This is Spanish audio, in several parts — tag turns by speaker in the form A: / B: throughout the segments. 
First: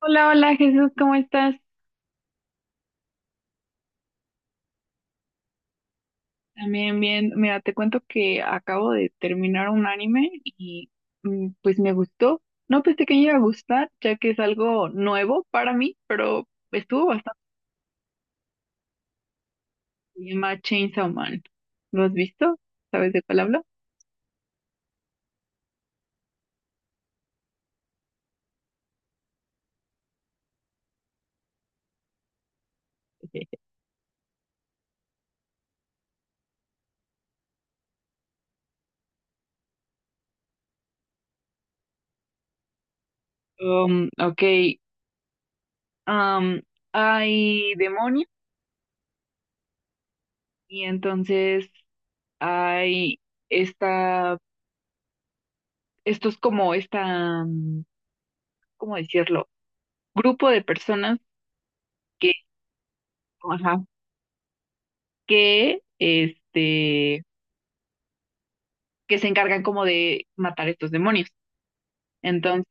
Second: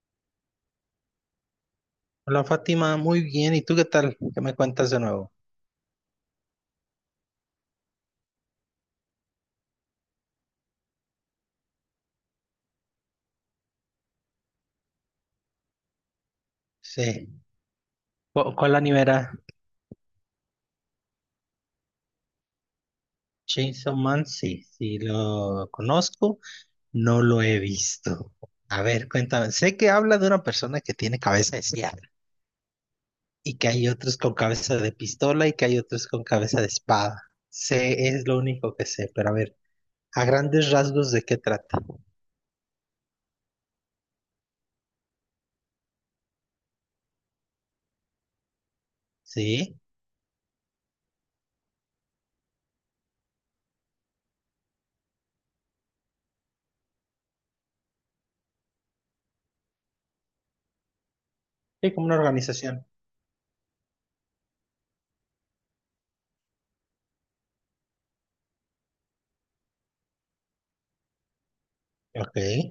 A: Hola, hola Jesús, ¿cómo estás?
B: Hola Fátima, muy bien. ¿Y tú qué tal? ¿Qué me cuentas de nuevo?
A: También bien, mira, te cuento que acabo de terminar un anime y pues me gustó. No pensé que me iba a gustar, ya que es algo nuevo para mí, pero estuvo bastante
B: Sí. ¿Cuál anime era?
A: bien. Se llama Chainsaw Man. ¿Lo has visto? ¿Sabes de cuál hablo?
B: Chainsaw Man, sí, sí lo conozco, no lo he visto. A ver, cuéntame. Sé que habla de una persona que tiene cabeza de sierra y que hay otros con cabeza de pistola y que hay otros con cabeza de espada. Sé, es lo único que sé, pero a ver, a grandes rasgos de qué trata.
A: Ok. um Hay demonios
B: Sí,
A: y entonces hay esta, estos como ¿cómo decirlo? Grupo de personas
B: sí, como una
A: que,
B: organización.
A: ajá, que que se encargan como de matar estos demonios.
B: Ok,
A: Entonces,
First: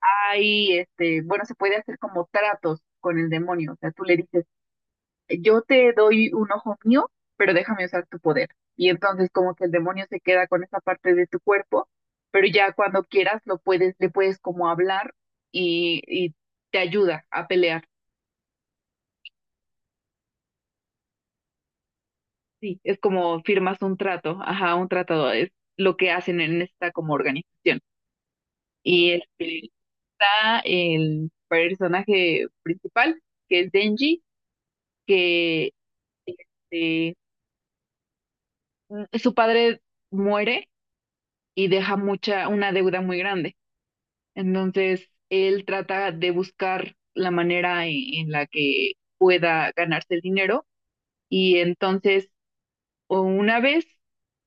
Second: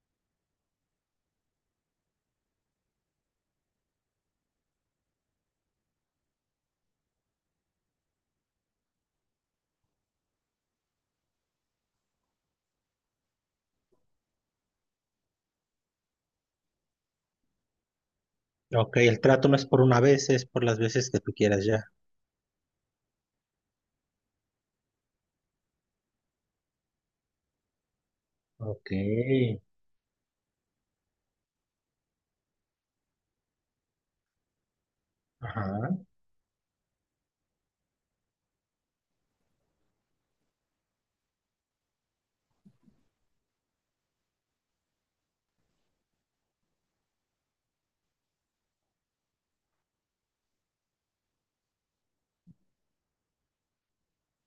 A: ahí, este, bueno, se puede hacer como tratos con el demonio. O sea, tú le dices, yo te doy un ojo mío, pero déjame usar tu poder. Y entonces como que el demonio se queda con esa parte de tu cuerpo, pero ya cuando quieras lo puedes, le puedes como hablar y te ayuda a pelear.
B: ok, el trato no es por una vez, es por las veces que tú quieras ya.
A: Sí, es como firmas un trato, ajá, un tratado, es lo que hacen en esta como organización.
B: Ok.
A: Y este, está el personaje principal, que es Denji, que
B: Ajá.
A: eh, su padre muere y deja mucha, una deuda muy grande. Entonces, él trata de buscar la manera en la que pueda ganarse el dinero. Y entonces, o una vez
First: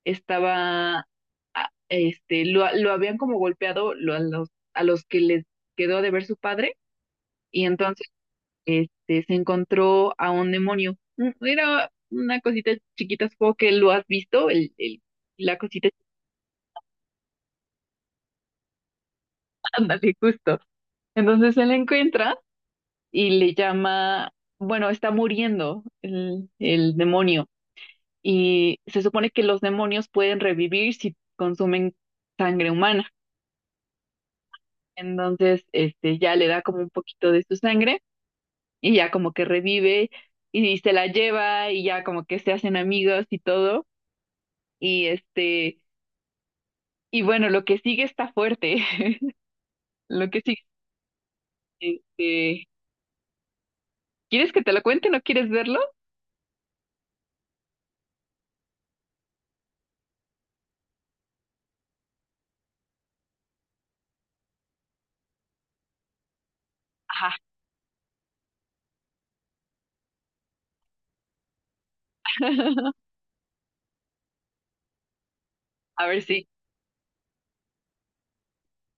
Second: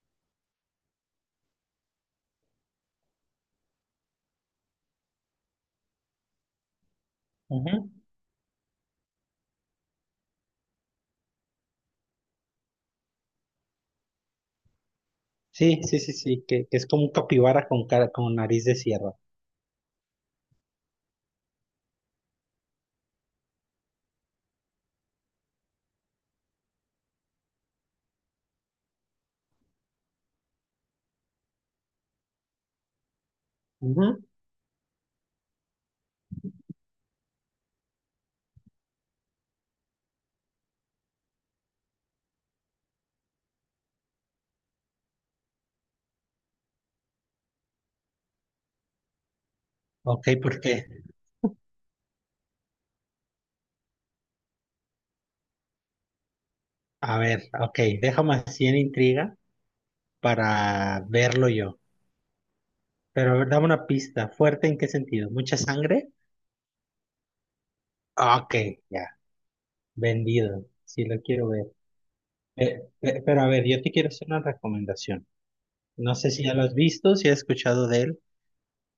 A: estaba, este, lo habían como golpeado a a los que les quedó de ver su padre. Y
B: Ujú.
A: entonces este, se encontró a un demonio. Era una cosita chiquita, supongo que lo has visto, la
B: Sí,
A: cosita,
B: sí, sí, sí, que es como un capibara con cara, con nariz de sierra.
A: ándale, justo. Entonces él la encuentra y le llama, bueno, está muriendo el demonio. Y se supone que los demonios pueden revivir si consumen sangre humana.
B: Ujú.
A: Entonces, este, ya le da como un poquito de su sangre y ya como que revive y se la lleva y ya como que se hacen amigos y todo. Y este, y bueno, lo que sigue está fuerte.
B: Ok,
A: Lo que sigue,
B: porque,
A: este, ¿quieres que te lo cuente? ¿No quieres verlo?
B: a ver, ok, déjame así en intriga para verlo yo. Pero a ver, dame una pista. ¿Fuerte en qué sentido? ¿Mucha sangre?
A: Ajá.
B: Ok, ya, vendido. Sí, lo quiero ver. Pero a ver, yo te quiero hacer una recomendación.
A: A
B: No
A: ver
B: sé si
A: si.
B: ya lo has visto, si has escuchado de él.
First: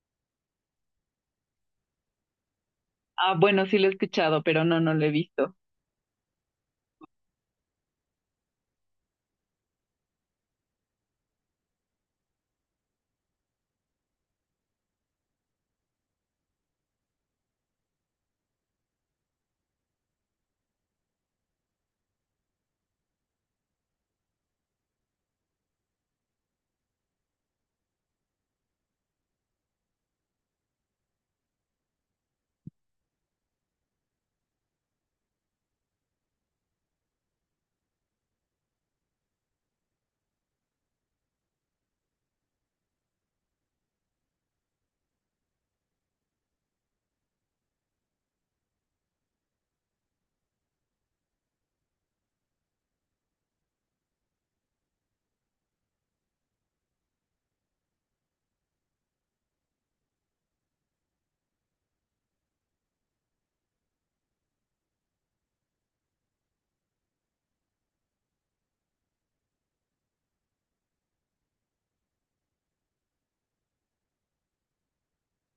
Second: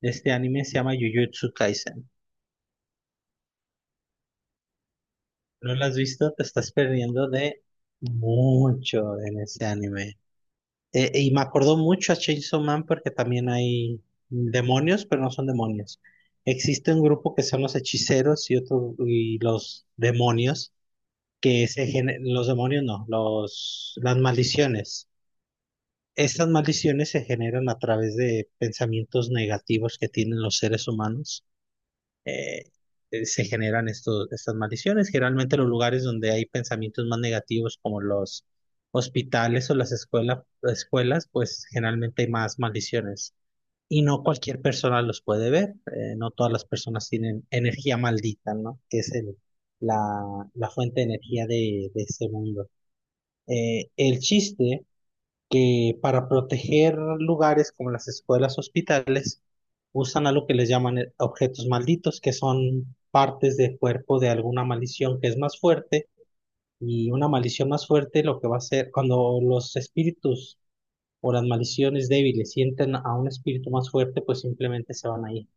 B: Este anime se llama Jujutsu Kaisen.
A: Ah, bueno, sí lo he escuchado, pero no, no lo he visto.
B: No lo has visto, te estás perdiendo de mucho en ese anime. Y me acordó mucho a Chainsaw Man porque también hay demonios, pero no son demonios. Existe un grupo que son los hechiceros y otro y los demonios, que los demonios no, los las maldiciones. Estas maldiciones se generan a través de pensamientos negativos que tienen los seres humanos. eh, Se generan estos, estas maldiciones. Generalmente los lugares donde hay pensamientos más negativos, como los hospitales o las escuelas, pues generalmente hay más maldiciones. Y no cualquier persona los puede ver. No todas las personas tienen energía maldita, ¿no? Que es la, la fuente de energía de este mundo. El chiste que para proteger lugares como las escuelas, hospitales, usan algo que les llaman objetos malditos, que son partes del cuerpo de alguna maldición que es más fuerte, y una maldición más fuerte lo que va a hacer cuando los espíritus o las maldiciones débiles sienten a un espíritu más fuerte, pues simplemente se van a ir.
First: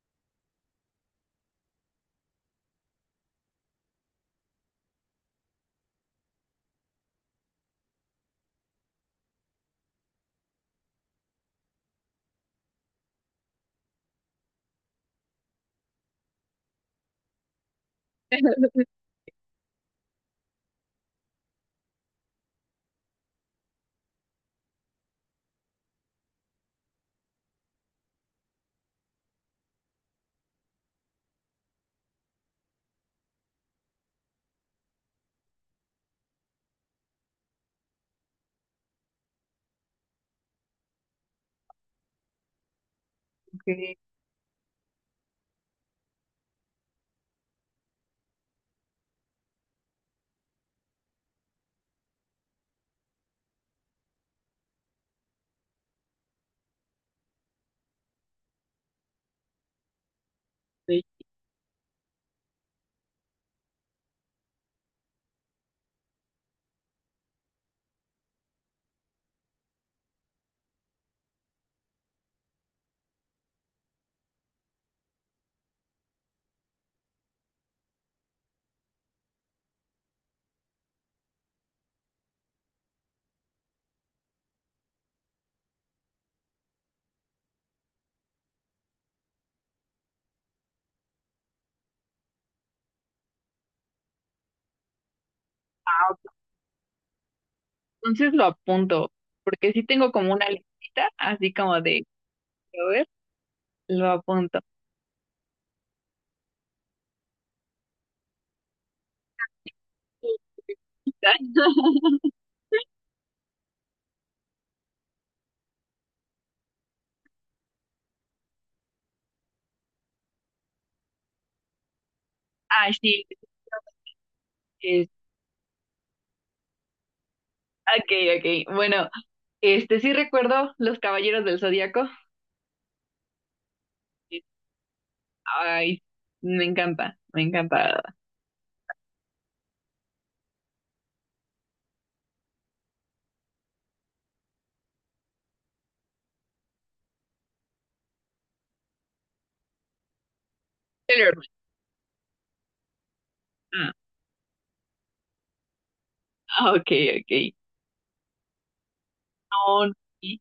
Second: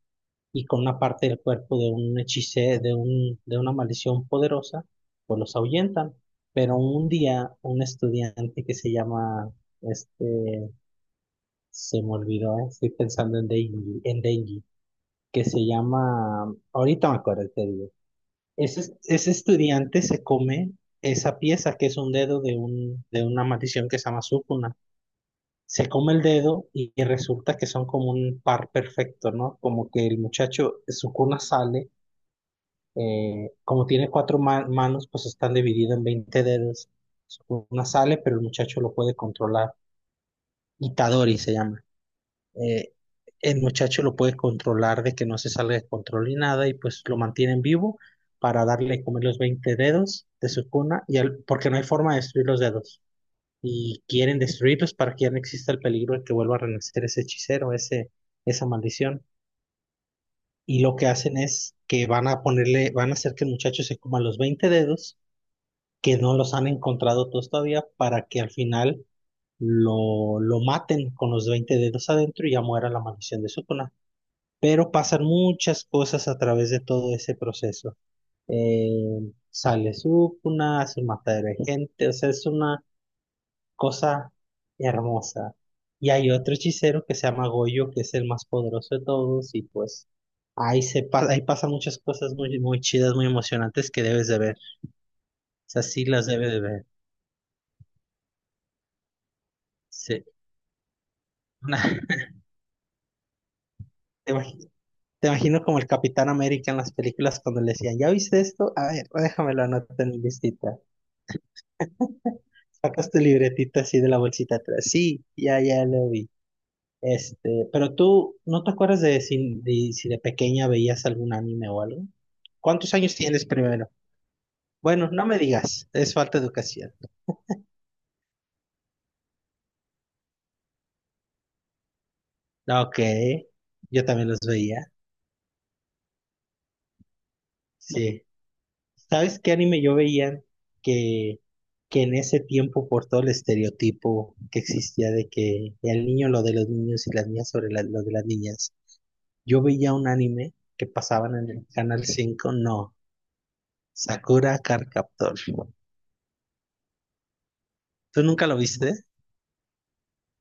B: Y con una parte del cuerpo de un hechicero, de un, de una maldición poderosa, pues los ahuyentan. Pero un día un estudiante que se llama, este, se me olvidó, estoy pensando en Denji, que se llama, ahorita me acuerdo, te digo. Ese estudiante se come esa pieza que es un dedo de una maldición que se llama Sukuna. Se come el dedo y resulta que son como un par perfecto, ¿no? Como que el muchacho, Sukuna sale, como tiene cuatro manos, pues están divididos en 20 dedos. Sukuna sale, pero el muchacho lo puede controlar. Itadori se llama. eh, el
A: Ok,
B: muchacho lo puede controlar de que no se salga de control ni nada y pues lo mantienen vivo para darle a comer los 20 dedos de su cuna y porque no hay forma de destruir los dedos y quieren destruirlos para que ya no exista el peligro de que vuelva a renacer ese hechicero, esa maldición. Y lo que
A: ok.
B: hacen es que van a ponerle, van a hacer que el muchacho se coma los 20 dedos que no los han encontrado todos todavía para que al final lo maten con los 20 dedos adentro y ya muera la maldición de su cuna, pero pasan muchas cosas a través de todo ese proceso. Sale Sukuna, hace un matadero de gente, o sea, es una cosa hermosa. Y hay otro hechicero que se llama Goyo, que es el más poderoso de todos, y pues ahí ahí pasan muchas cosas muy, muy chidas, muy emocionantes que debes de ver. O sea, sí
A: Ah, ok.
B: las debes de ver.
A: Entonces lo apunto, porque sí tengo
B: Sí.
A: como una listita, así como de, a ver, lo
B: Te
A: apunto.
B: imagi- te imagino como el Capitán América en las películas cuando le decían, ¿ya viste esto? A ver, déjamelo anotar en mi listita. Sacas tu libretita así de la bolsita atrás. Sí, ya, ya lo vi. Este, pero tú, ¿no te acuerdas de si de, si de pequeña veías algún anime o algo?
A: Ah,
B: ¿Cuántos años
A: sí.
B: tienes primero?
A: es-
B: Bueno, no me digas, es falta de educación.
A: ok, ok. Bueno, este sí recuerdo Los Caballeros del Zodíaco.
B: Ok, yo también los veía.
A: Ay, me encanta, me encanta.
B: Sí. ¿Sabes qué anime yo veía? Que, que en ese tiempo, por todo el estereotipo que existía de que el niño lo de los niños y las niñas sobre lo de las niñas, yo veía un anime que pasaban
A: Sailor
B: en el Canal 5, ¿no?
A: Moon.
B: Sakura Card Captor.
A: Ah, ok, ok.
B: ¿Tú nunca lo viste?
A: No, no, sí.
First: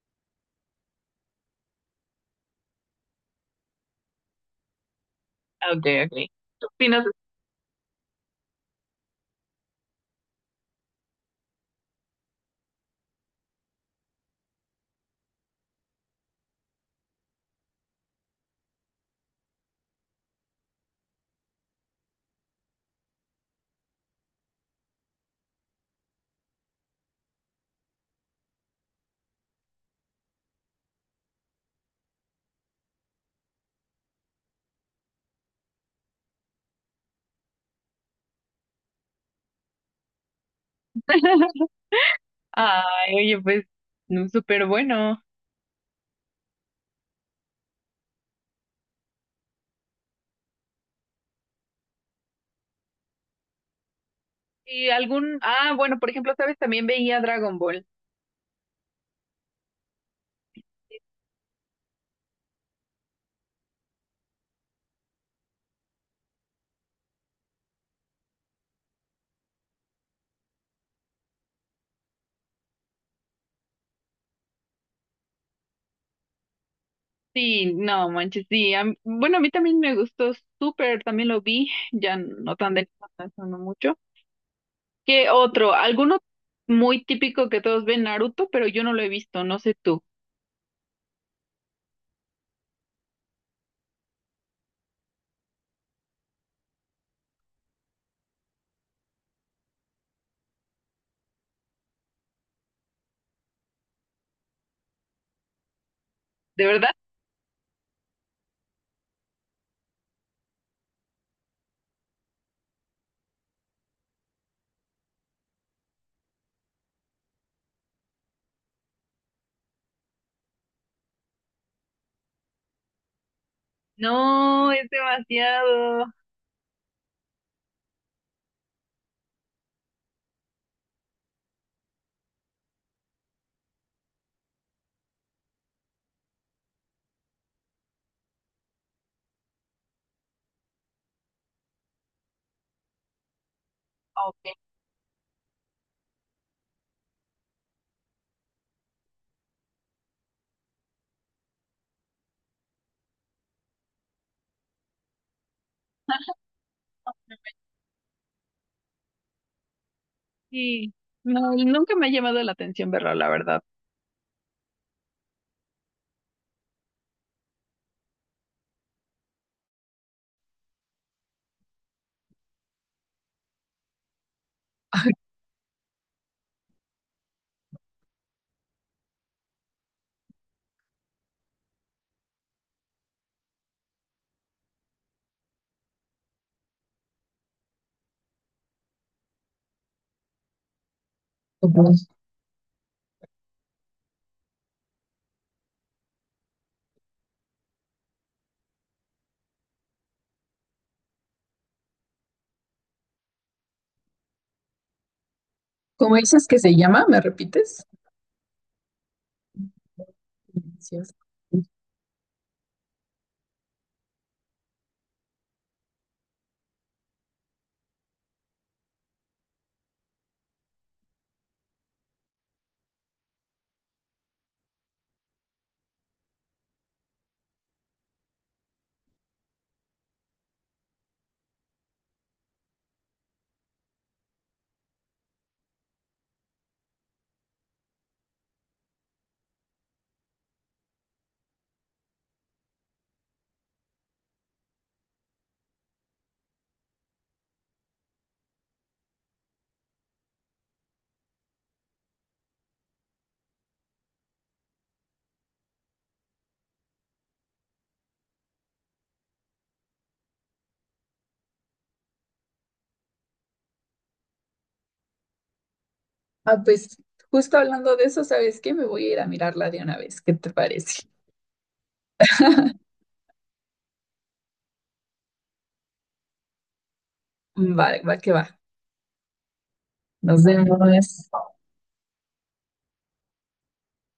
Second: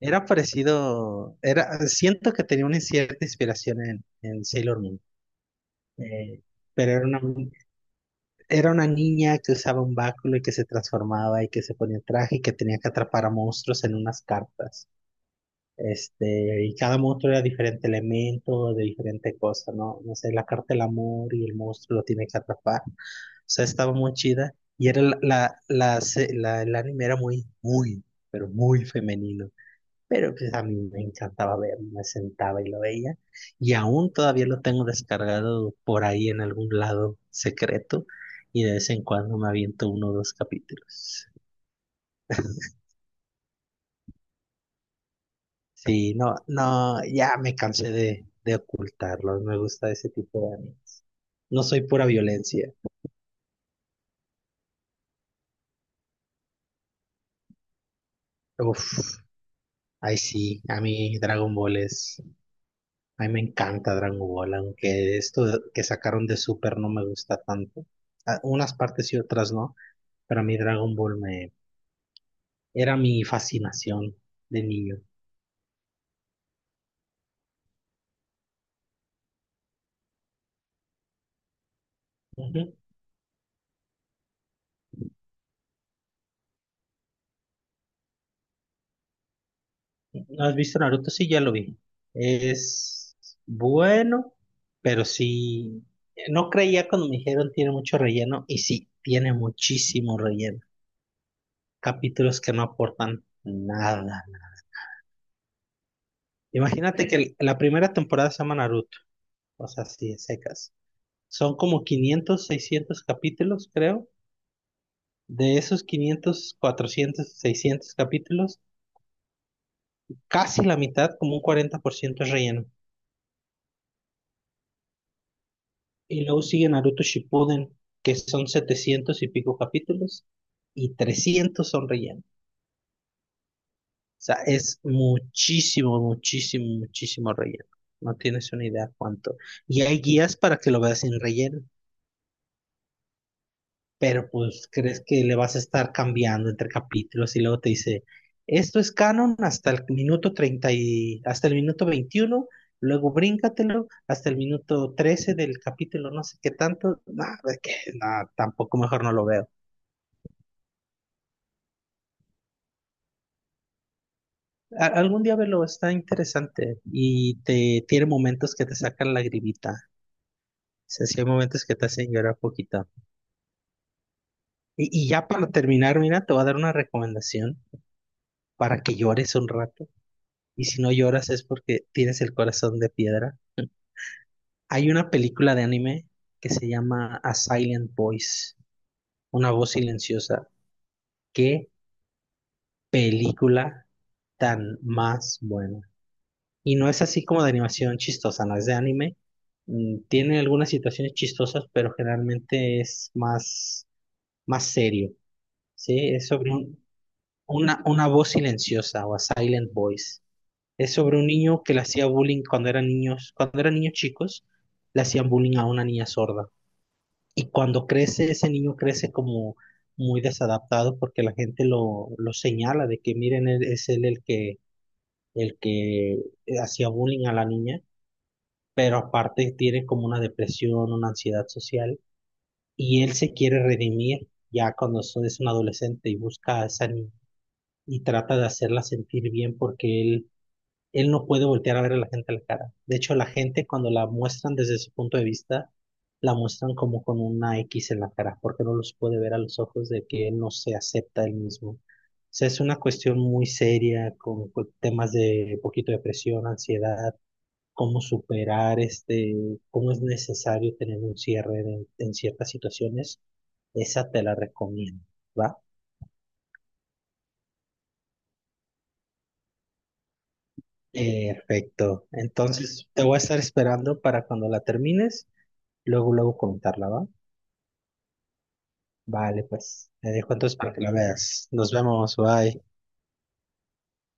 B: Era parecido, era, siento que tenía una cierta inspiración en Sailor Moon,
A: Ah, ok, ok.
B: eh,
A: ¿Qué
B: pero
A: opinas?
B: era una niña que usaba un báculo y que se transformaba y que se ponía traje y que tenía que atrapar a monstruos en unas cartas. Este, y cada monstruo era diferente elemento, de diferente cosa, ¿no? No sé, la carta del amor y el monstruo lo tiene que atrapar. Sea, estaba muy chida y era el anime era muy, muy, pero muy femenino. Pero pues a mí me encantaba verlo, me sentaba y lo veía. Y aún todavía lo tengo descargado por ahí en algún lado secreto y de vez en cuando me aviento uno o dos capítulos.
A: Ay, oye, pues, no, súper bueno.
B: Sí, no, no, ya me cansé de ocultarlo, me gusta ese tipo de animes. No soy pura violencia.
A: Y algún, ah, bueno, por ejemplo, ¿sabes? También veía Dragon Ball.
B: Uf, ay sí, a mí Dragon Ball es... A mí me encanta Dragon Ball, aunque esto que sacaron de Super no me gusta tanto. A- unas partes y otras no, pero a mí Dragon Ball me era mi fascinación de niño.
A: Sí, no, manches, sí. Bueno, a mí también me gustó súper, también lo vi, ya no
B: Ujú.
A: tan de no no mucho. ¿Qué otro? Alguno muy típico que todos ven, Naruto, pero yo no lo he visto, no sé tú.
B: ¿No has visto Naruto? Sí, ya lo vi. Es bueno, pero sí, no creía cuando me dijeron tiene mucho relleno y sí, tiene muchísimo relleno. Capítulos que no aportan nada.
A: ¿De verdad?
B: Imagínate que la primera temporada se llama Naruto, o sea, sí, secas. Son como 500, 600 capítulos, creo. De esos 500, 400, 600 capítulos, casi la mitad, como un 40% es relleno.
A: No, es demasiado.
B: Y luego sigue Naruto Shippuden, que son 700 y pico capítulos, y 300 son relleno. O sea, es muchísimo, muchísimo, muchísimo relleno. No tienes una idea cuánto. Y hay guías para que lo veas sin relleno, pero
A: Ok,
B: pues crees que le vas a estar cambiando entre capítulos y luego te dice, esto es canon hasta el minuto 30 y hasta el minuto 21, luego bríncatelo hasta el minuto 13 del capítulo, no sé qué tanto, nada, que nada, tampoco mejor no lo veo.
A: sí. No, nunca me ha llamado la atención verlo, la verdad.
B: Algún día velo, está interesante y te tiene momentos que te sacan la gribita. O sea, sí hay momentos que te hacen llorar poquito. Y ya para terminar, mira, te voy a dar una recomendación para que llores un rato. Y si no lloras es porque tienes el corazón de piedra. Hay una película de anime que se llama A Silent Voice, una voz silenciosa. Qué película tan más buena. Y no es así como de animación chistosa, no es de anime. Tiene algunas situaciones chistosas, pero generalmente es más serio. Sí,
A: ¿Cómo
B: es
A: dices
B: sobre
A: que se
B: un-
A: llama? ¿Me
B: una,
A: repites?
B: una voz silenciosa o A Silent Voice. Es
A: Delicioso.
B: sobre un niño que le hacía bullying cuando eran niños chicos, le hacían bullying a una niña sorda. Y cuando crece, ese niño crece como muy desadaptado porque la gente lo señala de que miren, es él el que hacía bullying a la niña, pero aparte tiene como una depresión, una ansiedad social, y él se quiere redimir ya cuando es un adolescente y busca a esa niña y trata de hacerla sentir bien porque él no puede voltear a ver a la gente a la cara. De hecho, la gente cuando la muestran desde su punto de vista, la muestran como con una X en la cara, porque no los puede ver a los ojos de que él no se acepta él mismo. O sea, es una cuestión muy seria con temas de poquito depresión, ansiedad, cómo superar este, cómo es necesario tener un cierre en ciertas situaciones. Esa te la recomiendo, ¿va?
A: Ah, pues justo hablando de eso, ¿sabes qué? Me voy a ir a mirarla de una vez. ¿Qué te parece?
B: Perfecto. Entonces, te voy a estar esperando para cuando la termines, luego, luego comentarla, ¿va?
A: Va, va que va.
B: Vale, pues, te dejo
A: Nos
B: entonces para que la
A: vemos.
B: veas. Nos vemos, bye.